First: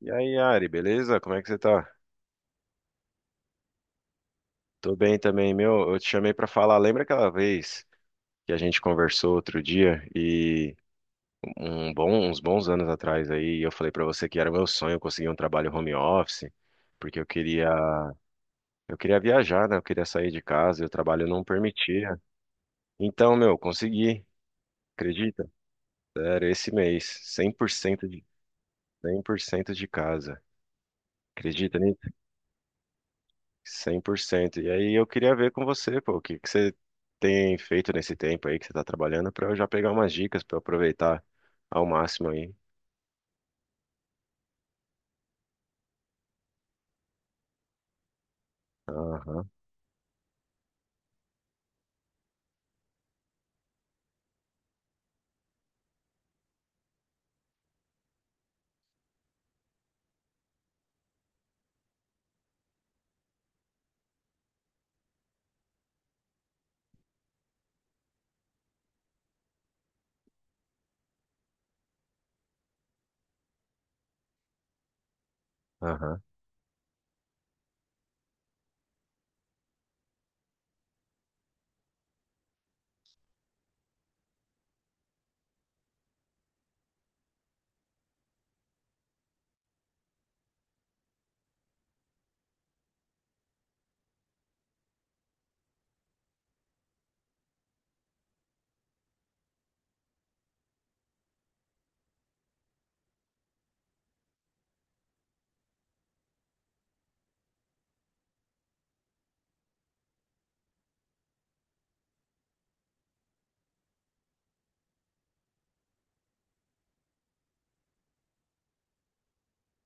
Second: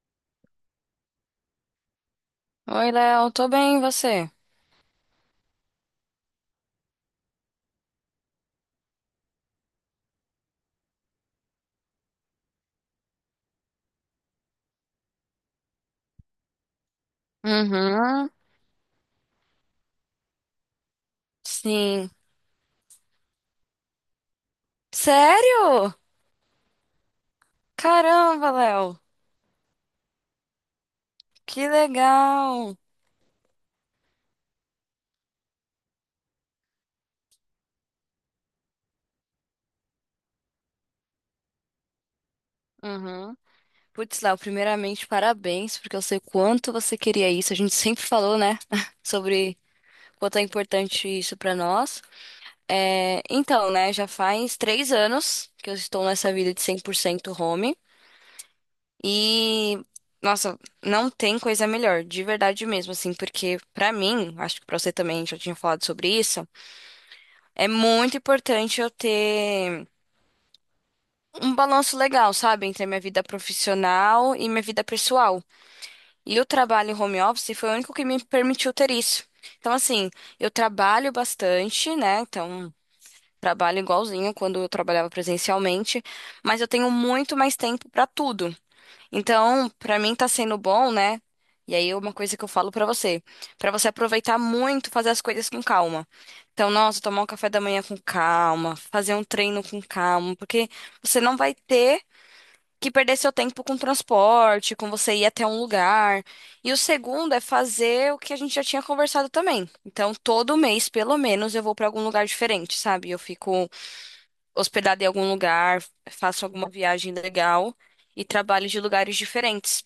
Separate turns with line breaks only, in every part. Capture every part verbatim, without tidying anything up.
E aí, Ari, beleza? Como é que você tá?
Oi, Léo, tô bem, e você?
Tô bem também, meu. Eu te chamei pra falar. Lembra aquela vez que a gente conversou outro dia e um bom- uns bons anos atrás aí, eu falei pra você que era meu sonho conseguir um trabalho home office, porque eu queria
Uhum,
eu queria viajar, né? Eu queria sair de casa e o trabalho não
sim.
permitia. Então, meu, consegui. Acredita?
Sério?
Era esse mês. Cem por cento de
Caramba, Léo,
cem por cento de casa.
que
Acredita?
legal.
Cem por cento E aí eu queria ver com você, pô, o que que você tem feito nesse tempo aí que você tá trabalhando pra eu já pegar umas dicas pra eu aproveitar ao máximo aí.
Uhum. Putz, Léo, primeiramente, parabéns, porque eu sei quanto você queria isso. A gente sempre falou, né,
Aham,
sobre quanto é importante isso pra nós. É, então, né, já faz três anos que eu estou nessa vida de cem por cento home e, nossa, não tem coisa melhor, de verdade mesmo, assim, porque pra mim, acho que pra você também já tinha falado sobre isso. É muito importante eu ter um balanço legal, sabe, entre a minha vida profissional e minha vida pessoal.
aham,
E o trabalho em home office foi o único que me permitiu ter isso. Então, assim, eu trabalho bastante, né? Então, trabalho igualzinho quando eu trabalhava presencialmente, mas eu tenho muito mais tempo para tudo. Então, pra mim tá sendo bom, né? E aí, uma coisa que eu falo pra você, pra você aproveitar muito, fazer as coisas com calma. Então, nossa, tomar um café da manhã com calma, fazer um treino com calma, porque você não vai ter que perder seu tempo com transporte, com você ir até um lugar. E o segundo é fazer o que a gente já tinha conversado também. Então, todo mês, pelo menos, eu vou pra algum lugar diferente, sabe? Eu fico hospedada em algum lugar, faço alguma viagem legal e trabalho de lugares diferentes.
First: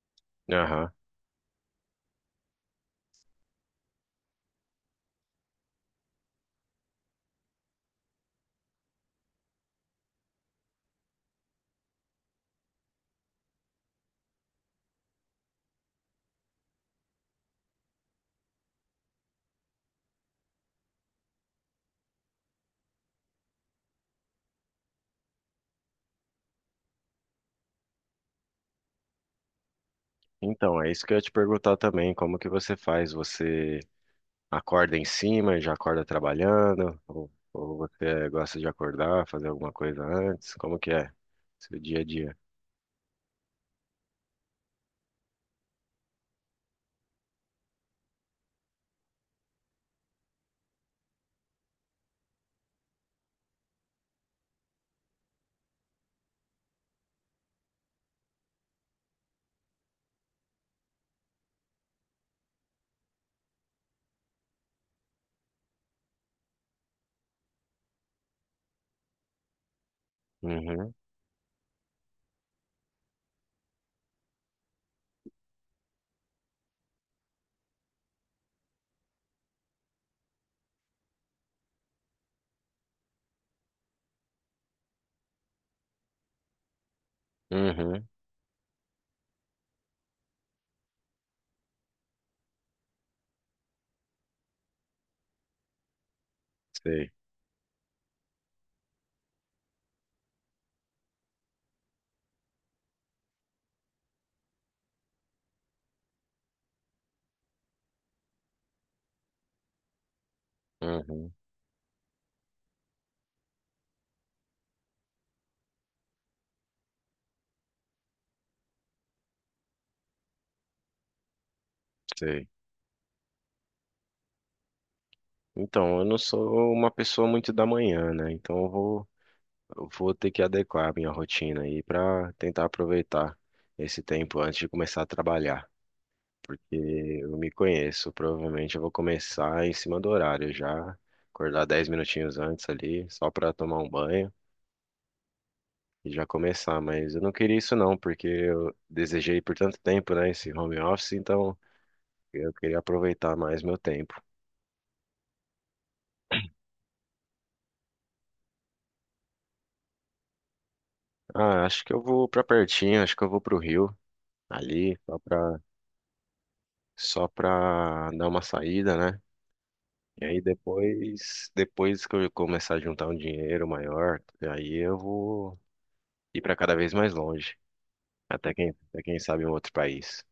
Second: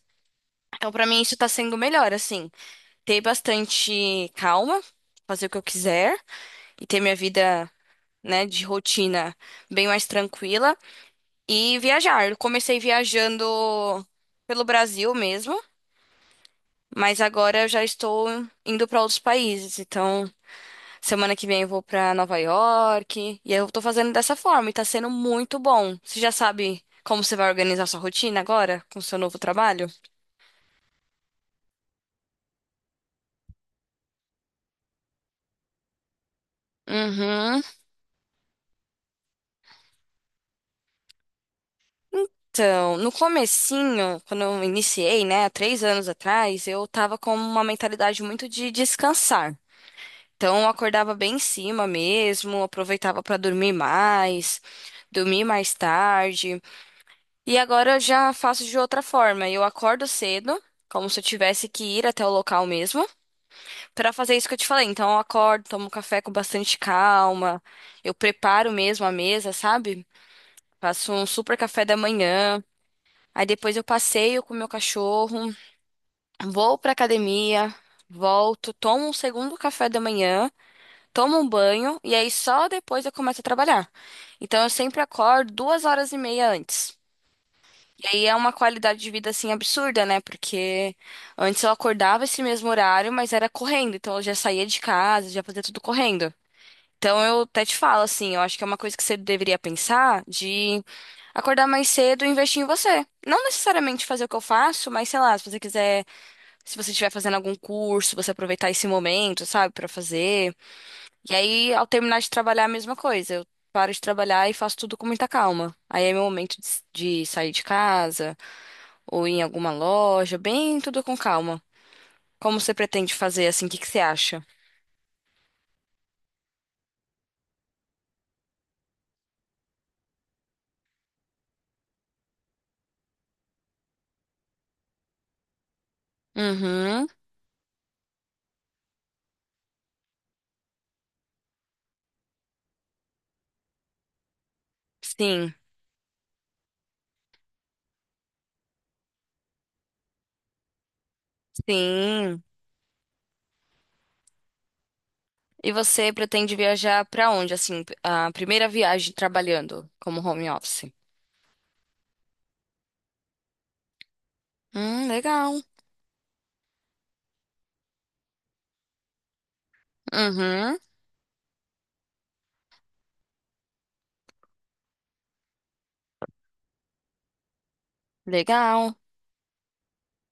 Então,
aham.
pra mim, isso tá sendo melhor, assim. Ter bastante calma, fazer o que eu quiser e ter minha vida, né, de rotina bem mais tranquila e viajar. Eu comecei viajando pelo Brasil mesmo, mas agora eu já estou indo pra outros países. Então, semana que vem eu vou pra Nova York e eu tô fazendo dessa forma e tá sendo muito bom. Você já sabe como você vai organizar sua rotina agora com o seu novo trabalho?
Então, é isso que eu ia te perguntar também, como que você faz? Você acorda em cima, e já acorda trabalhando? Ou,
Uhum.
ou você gosta de acordar, fazer alguma coisa antes? Como que é seu dia a dia?
Então, no comecinho, quando eu iniciei, né, há três anos atrás, eu tava com uma mentalidade muito de descansar. Então, eu acordava bem em cima mesmo, aproveitava para dormir mais, dormir mais tarde. E agora eu já faço de outra forma. Eu acordo cedo, como se eu tivesse que ir até o local mesmo, para fazer isso que eu te falei. Então, eu acordo, tomo café com bastante calma, eu preparo mesmo a mesa, sabe?
Uhum,
Faço um super café da manhã. Aí depois eu passeio com o meu cachorro, vou pra academia, volto, tomo um segundo café da manhã, tomo um banho e aí só depois eu começo a trabalhar. Então eu sempre acordo duas horas e meia antes. E
uhum,
aí é uma qualidade de vida assim absurda, né? Porque antes eu acordava esse mesmo horário, mas era correndo, então eu já saía de casa, já fazia tudo correndo.
sei,
Então eu até te falo assim, eu acho que é uma coisa que você deveria pensar de acordar mais cedo e investir em você. Não necessariamente fazer o que eu faço, mas sei lá, se você quiser, se você estiver fazendo algum curso, você aproveitar esse momento, sabe, pra fazer.
uhum,
E aí, ao terminar de trabalhar, a mesma coisa. Eu paro de trabalhar e faço tudo com muita calma. Aí é meu momento de, de sair de casa ou ir em alguma loja, bem tudo com calma.
sei.
Como você pretende fazer assim? O que que você acha?
Então, eu não sou uma pessoa muito da manhã, né? Então eu vou Eu vou ter que adequar a minha rotina aí para tentar aproveitar esse tempo antes de começar a trabalhar, porque
Uhum.
eu me conheço, provavelmente eu vou começar em cima do horário já, acordar dez minutinhos antes ali, só para tomar um banho
Sim.
e já começar, mas eu não queria isso não, porque eu desejei por tanto tempo, né, esse home office, então
Sim.
eu queria aproveitar mais meu tempo.
E você pretende viajar pra onde, assim, a primeira viagem trabalhando como home office?
Ah, acho que eu vou para pertinho, acho que eu vou pro Rio ali,
Hum,
só para
legal.
só para dar uma saída, né? E aí
Uhum,
depois, depois que eu começar a juntar um dinheiro maior, aí eu vou ir para cada vez mais longe, até quem,
legal.
até quem sabe um outro país.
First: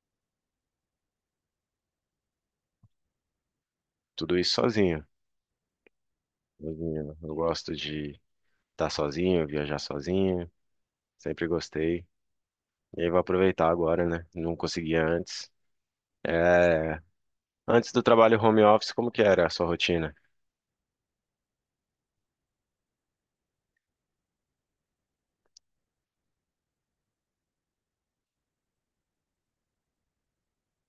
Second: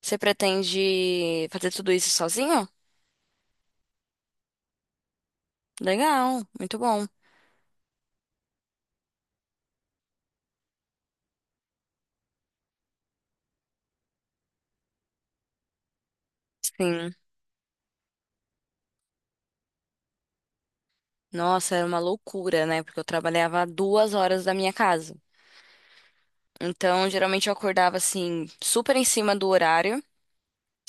Você pretende fazer tudo isso sozinho?
Tudo isso sozinho,
Legal, muito bom.
sozinho. Eu gosto de estar sozinho, viajar sozinho, sempre gostei. E aí vou aproveitar agora, né? Não conseguia antes. É,
Sim.
antes do trabalho home office, como que era a sua rotina?
Nossa, era uma loucura, né? Porque eu trabalhava a duas horas da minha casa. Então, geralmente eu acordava, assim, super em cima do horário,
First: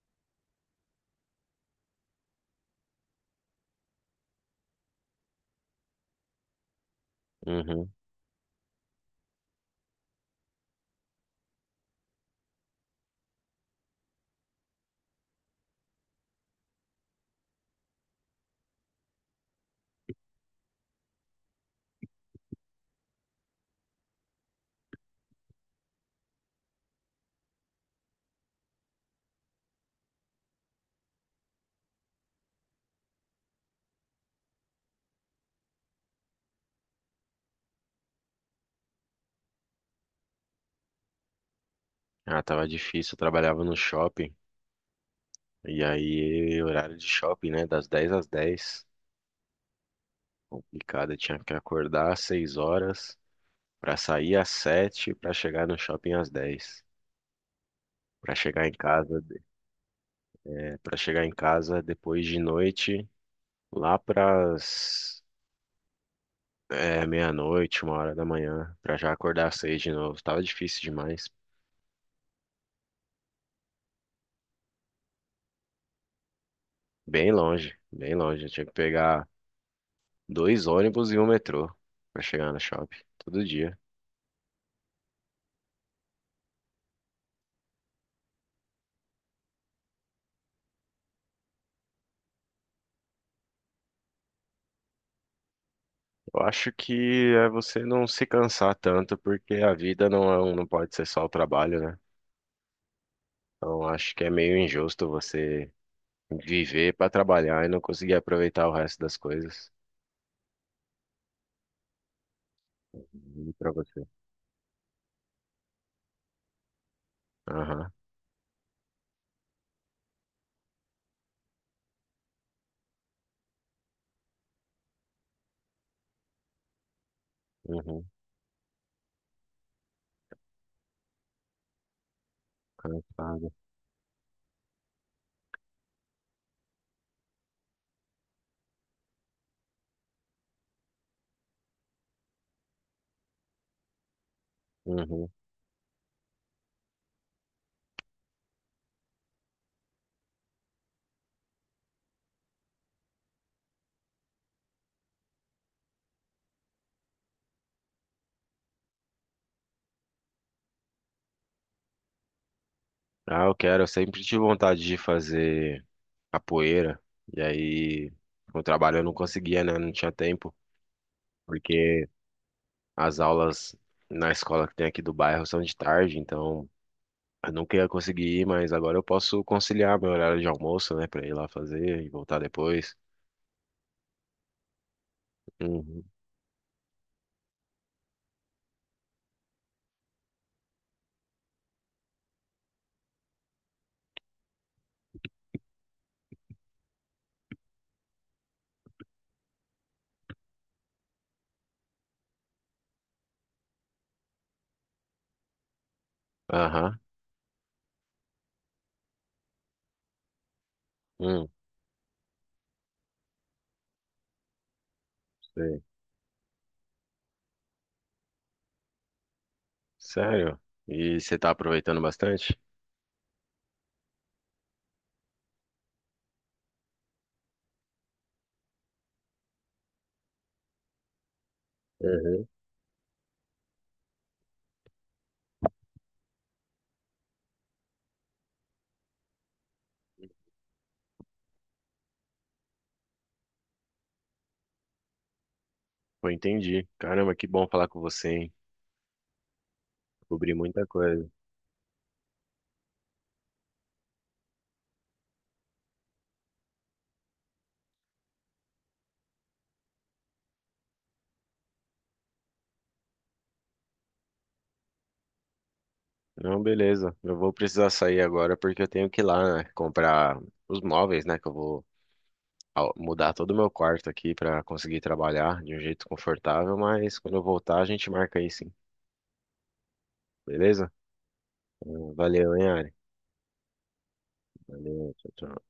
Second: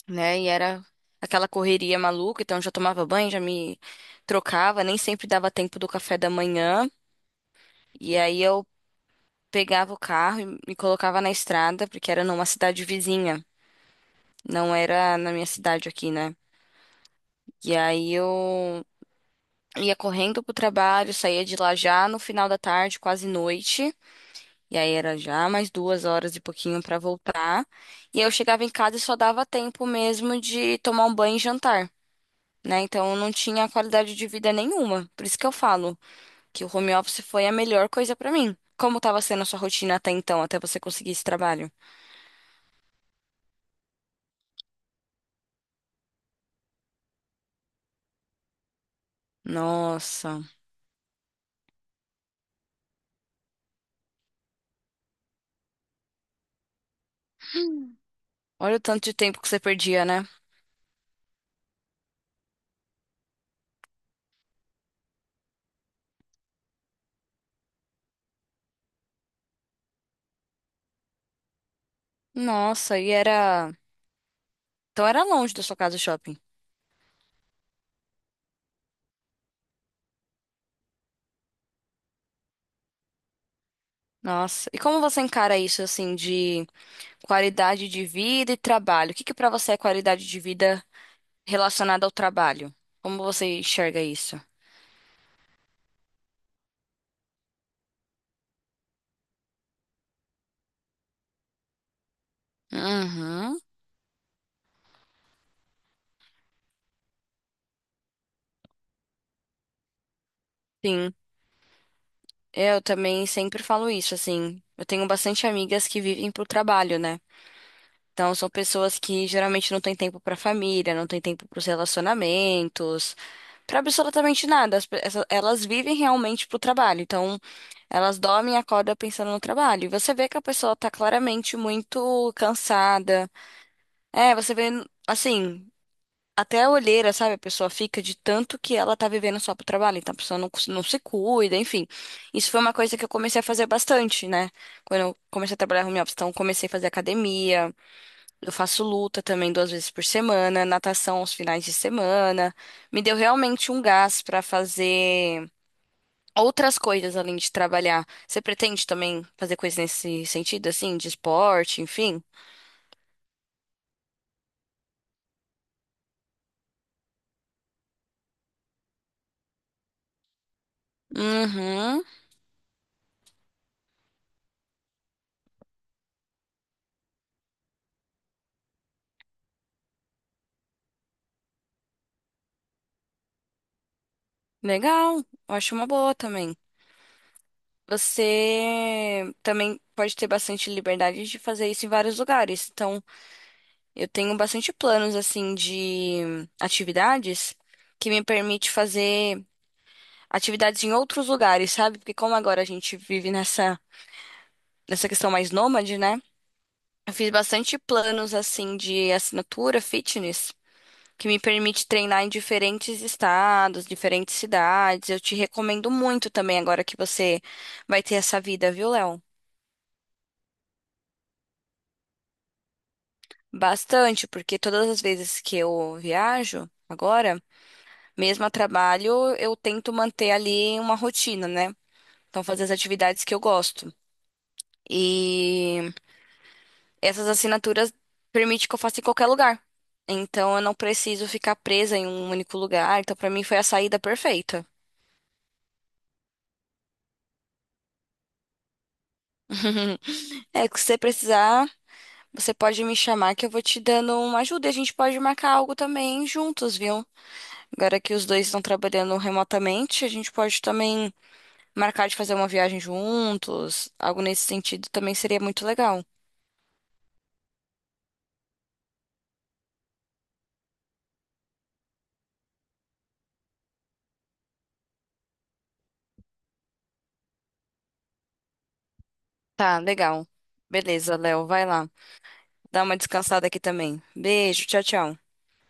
né? E era aquela correria maluca. Então, eu já tomava banho, já me trocava, nem sempre dava tempo do café da manhã.
Uhum.
E aí eu pegava o carro e me colocava na estrada, porque era numa cidade vizinha, não era na minha cidade aqui, né? E aí eu ia correndo pro trabalho, saía de lá já no final da tarde, quase noite. E aí era já mais duas horas e pouquinho pra voltar. E aí eu chegava em casa e só dava tempo mesmo de tomar um banho e jantar, né? Então eu não tinha qualidade de vida nenhuma. Por isso que eu falo que o home office foi a melhor coisa pra mim. Como tava sendo a sua rotina até então, até você conseguir esse trabalho?
Ah, tava difícil, eu trabalhava no shopping. E aí, horário de shopping, né? Das dez às dez.
Nossa.
Complicado, eu tinha que acordar às seis horas pra sair às sete pra chegar no shopping às dez. Pra chegar em
Olha o tanto de
casa,
tempo que você perdia, né?
é, para chegar em casa depois de noite, lá pras é, meia-noite, uma hora da manhã, pra já acordar às seis de novo. Tava difícil demais.
Nossa, e era. Então era longe da sua casa o shopping.
Bem longe, bem longe. Eu tinha que pegar dois ônibus e um metrô pra chegar no shopping todo dia.
Nossa, e como você encara isso, assim, de qualidade de vida e trabalho? O que que pra você é qualidade de vida relacionada ao trabalho? Como você enxerga isso?
Eu acho que é você não se cansar tanto, porque a vida não, é um- não pode ser só o trabalho, né?
Uhum,
Então, acho que é meio injusto você viver para trabalhar e não conseguir aproveitar o resto das coisas.
sim. Eu também
E
sempre
para
falo
você.
isso, assim. Eu tenho bastante amigas que vivem pro trabalho, né?
Aham.
Então, são pessoas que geralmente não têm tempo para a família, não têm tempo para os relacionamentos, para absolutamente nada. As pe- essa- Elas vivem realmente pro trabalho. Então,
Uhum.
elas dormem e acordam pensando no trabalho. E você vê que a pessoa tá claramente muito cansada.
Cansado.
É, você vê, assim, até a olheira, sabe? A pessoa fica de tanto que ela tá vivendo só pro trabalho. Então, a pessoa não, cons- não se cuida, enfim. Isso foi uma coisa que eu comecei a fazer bastante, né? Quando eu
Uhum.
comecei a trabalhar home office. Então, eu comecei a fazer academia. Eu faço luta também duas vezes por semana, natação aos finais de semana. Me deu realmente um gás para fazer outras coisas além de trabalhar. Você pretende também fazer coisas nesse sentido, assim, de esporte, enfim?
Ah, eu quero. Eu sempre tive vontade de fazer capoeira. E aí, com o trabalho eu não conseguia, né? Não tinha tempo.
Uhum,
Porque as aulas na escola que tem aqui do bairro são de tarde. Então, eu nunca ia conseguir ir, mas agora eu posso conciliar meu horário de almoço, né? Pra ir lá fazer e voltar depois.
legal. Eu acho uma
Uhum.
boa também. Você também pode ter bastante liberdade de fazer isso em vários lugares. Então, eu tenho bastante planos, assim, de atividades que me permite fazer. Atividades em outros lugares, sabe? Porque como agora a gente vive nessa, nessa questão mais nômade, né?
Aham.
Eu fiz bastante planos assim de assinatura fitness que me
Uhum.
permite treinar em diferentes estados, diferentes cidades. Eu te
Sei.
recomendo muito também agora que você vai ter essa vida, viu, Léo?
Sério? E você tá aproveitando bastante?
Bastante, porque todas as vezes que eu viajo agora, mesmo a trabalho, eu tento manter ali uma rotina, né? Então,
Uhum.
fazer as atividades que eu gosto. E essas assinaturas permitem que eu faça em qualquer lugar. Então eu não preciso ficar presa em um único lugar. Então pra mim foi a saída perfeita.
Pô, entendi. Caramba, que bom falar com você, hein? Cobri
É, que
muita
se você
coisa.
precisar, você pode me chamar que eu vou te dando uma ajuda e a gente pode marcar algo também juntos, viu? Agora que os dois estão trabalhando remotamente, a gente pode também marcar de fazer uma viagem juntos. Algo nesse sentido também seria muito legal.
Não, beleza. Eu vou precisar sair agora porque eu tenho que ir lá, né, comprar os móveis, né? Que eu vou al- mudar todo o meu quarto aqui pra conseguir trabalhar de um jeito confortável, mas quando eu voltar a gente marca aí sim.
Tá, legal.
Beleza?
Beleza, Léo, vai lá.
Hum, Valeu, hein,
Dá
Ari?
uma descansada aqui também. Beijo, tchau,
Valeu, tchau,
tchau.
tchau.